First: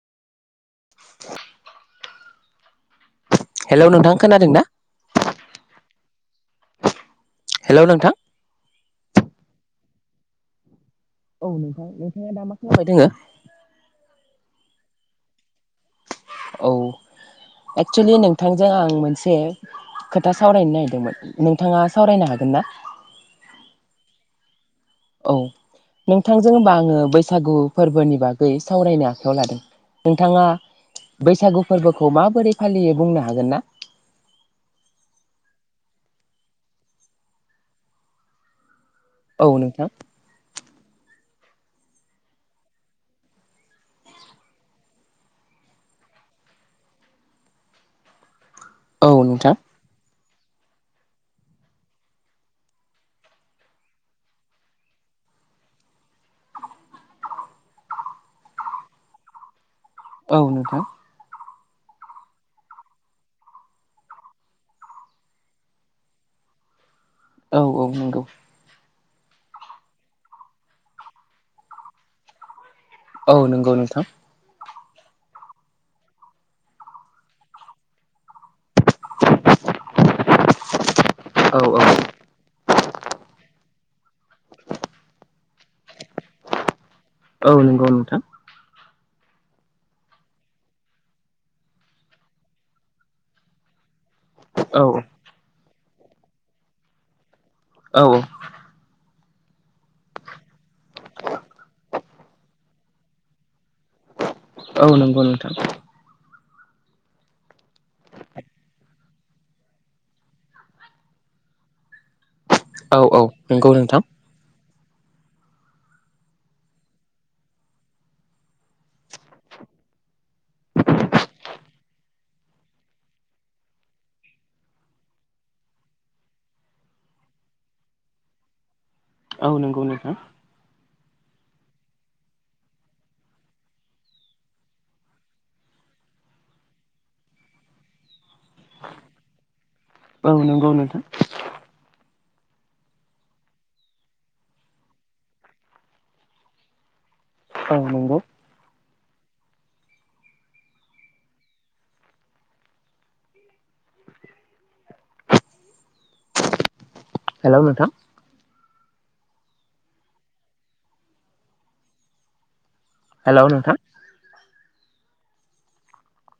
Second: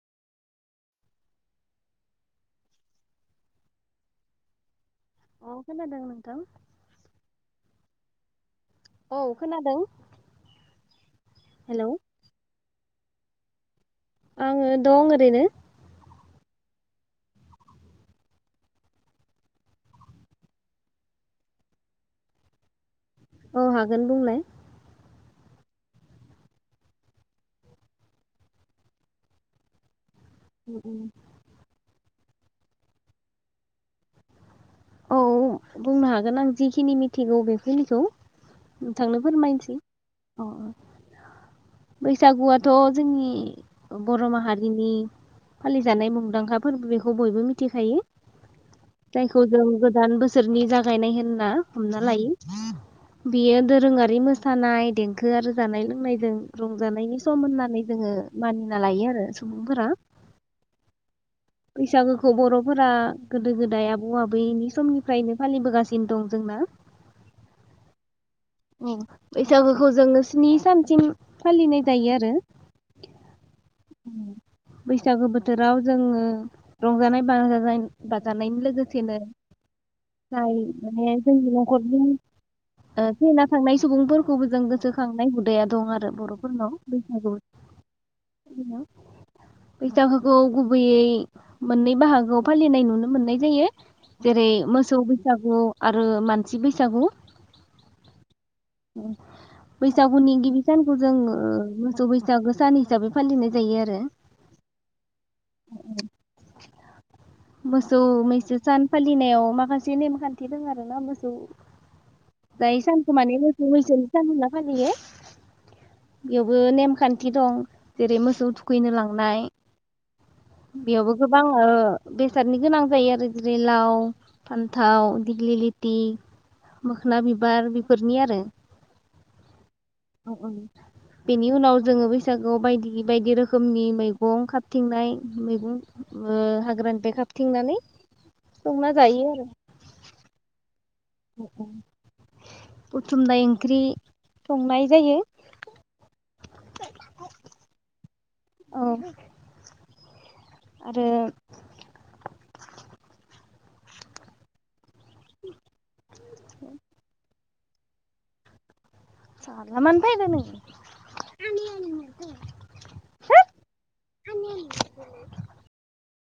[unintelligible] Hello नोंथां खोनादों ना अ खोनादों नोंथां हेलौ नोंथां औ खोनादों औ हेलौ नोंथां नोंथांङा दामा खालामबाय दोंङो आंङो दं ओरैनो औ एक्सुलि नोंथांजों आं मोनसे खोथा सावरायनो नागिरदोंमोन नोंथांङा सावरायनो हागोन ना औ हागोन बुंलाय औ नोंथांजों होनबा आंङो बैसागु फोरबोनि बागै सावरायनो आखायाव लादों । नोंथांङा बैसागु फोरबोखौ मा बोरै फालियो बुंनो हागोन ना औ बुंनो हागोन आं जिखिनि मिथिगौ बेखिनिखौ नोंथांनो औ फोरमायनोसै नोंथां अ बैसागुआथ' जोंनि बर' माहारिनि फालिजानाय मुंदांखा फोरबो बेखौ बयबो मिथिखायो । औ जायखौ नोंथां जों गोदान बोसोरनि जागायनाय होनना हमना लायो बेयो दोरोंङारि मोसानाय देंखो आरो जानाय लोंनायजों रंजानायनि सम होननानै जोंङो मानिना लायो आरो सुबुंफोरा औ नोंथां बैसागोखौ बर'फोरा गोदो गोदाय आबौ आबैनि समनिफ्रायनो फालिबोगासिनो दं जोंना। औ औ नोंगौ औ बैसागोखौ जोंङो स्नि सानसिम फालिनाय जायो आरो औ नंगौ नोंथां बैसागो बोथोराव जोंङो रंजानाय बाजानाय बा जानायनि लोगोसेनो जाय माने जोंनि औ न'खरनि औ ओ थैना थांनाय सुबुंफोरखौबो जों गोसोखांनाय हुदाया दं आरो बर'फोरनाव बैसागु औ नंगौ नोंथां खोना बैसागुखौ गुबैयै मोननै बाहागोआव फालिनाय नुनो मोननाय जायो। जेरै औ मोसौ बैसागु आरो मानसि बैसागु। औ बैसागुनि गिबि सानखौ जों ओ मोसौ बैसागो सान हिसाबै फालिनाय जायो आरो औ नंगौ नोंथां। [unintelligible] मोसौ मैसो सान फालिनायाव माखासे नेमखान्थि दोङो आरो ना मोसौ जाय औ सानखौ औ माने मोसौ नंगौ नोंथां मैसोनि फालिला फालियो बेयावबो नेमखान्थि दं जेरै मोसौ थुखैनो लांनाय बेयावबो गोबां ओ बेसादनि गोनां जायो आरो जेरै लाव, फान्थाव, दिग्लि लिटि, मोखना बिबार बेफोरनि आरो औ नंगौ नोंथां। बेनि उनाव जोङो बैसागुआव बायदि बायदि रोखोमनि मैगं खारथिंनाय मैगं ओ हाग्रानि बे खाबथिंनानै संना जायो औ नंगौ नोंथां। अ अ बुथुमनाय ओंख्रि संनाय जायो। औ नंगौ। औ आरो हेल' नोंथां साला मानो फैदो नों? आनैया लिंहरदो हेल' नोंथां [unintelligible]